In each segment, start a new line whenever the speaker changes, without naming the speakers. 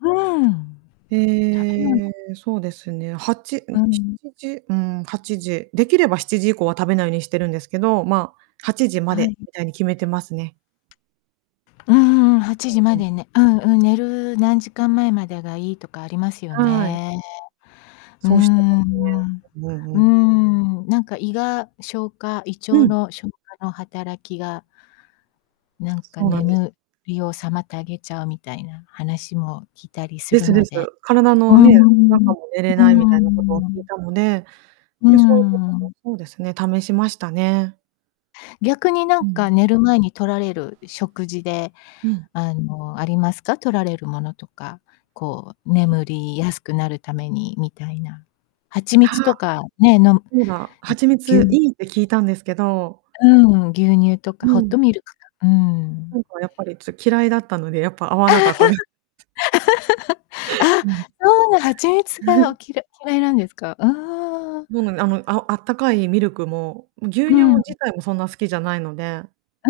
うん。食べ物。
ええ、そうですね、8ん、
う
し
ん。
ちじ、うーん、8時、できれば7時以降は食べないようにしてるんですけど、ま、8時ま
はい。
でみたいに決めてますね。
うんうんうん、はち
は
じま
い、うん。
でね、うんうん、寝る何時間前までがいいとかありますよ
はい。
ね。うー
そうしてま
ん。
すね。うんう
うー
ん。
ん、なんか胃が消化胃
う
腸
ん。
の消化の働きがなん
か
か
そうなんです。
眠りを妨げちゃうみたいな話も聞いたりす
で
る
す
の
です、
で、
体
うー
のね、
ん。う
中も寝れないみ
ー
たいなことを聞い
ん。
たので、
うー
で、そういうことも
ん。
そうですね、試しましたね。
逆にな
う
ん
ん。
か寝る前に取られる食事で、
うん。
あの、ありますか？取られるものとか、こう
うん。
眠りやすくなるためにみたいな。蜂蜜と
は、
かね、飲むうん、
え、そうだ、蜂
ぎゅ
蜜
う
いいって聞いたんですけど。
うん、牛乳とか
う
ホッ
ん。
トミルクか、うーん。
なんかやっぱり、つ嫌いだったので、やっぱ合わなかったで
あ、
うん。
そう、蜂蜜がお 嫌嫌いなんですか？ああ。
もう、なんあの、あおあったかいミルクも、牛
う
乳
んう
も
ん。
自体もそんな好きじゃないので
う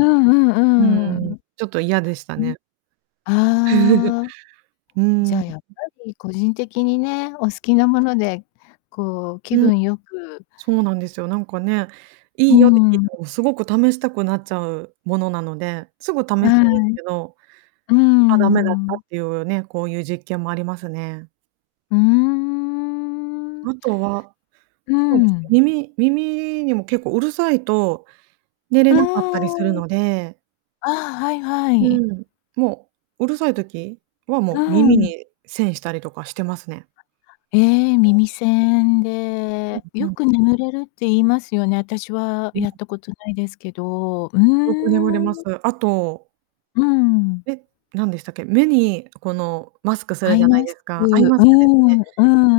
うん
んうん、うー
うん、
ん。
ちょっと嫌でした
うん。
ね。
ああ。
う
じゃ
ん、
あ、
ううん。
やっぱり個人的にね、お好
うん。
きなもので、こう、気
うん。
分良く
そうなんですよ。なんかね、
うー
いいよって聞
ん、
い
うん。
たら、おすごく試したくなっちゃうものなので、すぐ試すんです
はい。
けど。
うー
あ、ダメだったっ
ん。
ていうね、こういう実験もありますね。
うーん。
あとは、
う
そうです
ん。
ね、耳耳にも結構うるさいと寝れ
あ
なかったりするので。
あ。ああ、はいは
う
い。
ん、もう、うるさい時はも
う
う耳
ん。
に栓したりとかしてますね。
え、耳栓
うん、
で、
ふ
よ
ん。
く眠れるって言いますよね。私は
うん。
やったことないですけど。うー
よく眠れま
ん。
す。あと
うん。
え、なんでしたっけ？目にこのマスクす
ア
るじ
イ
ゃない
マ
で
ス
す
ク、
か。ア
う
イマ
ー
スクです
ん
ね。
う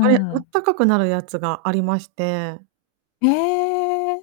あれ、あ
ん。
ったかくなるやつがありまして。
へえ。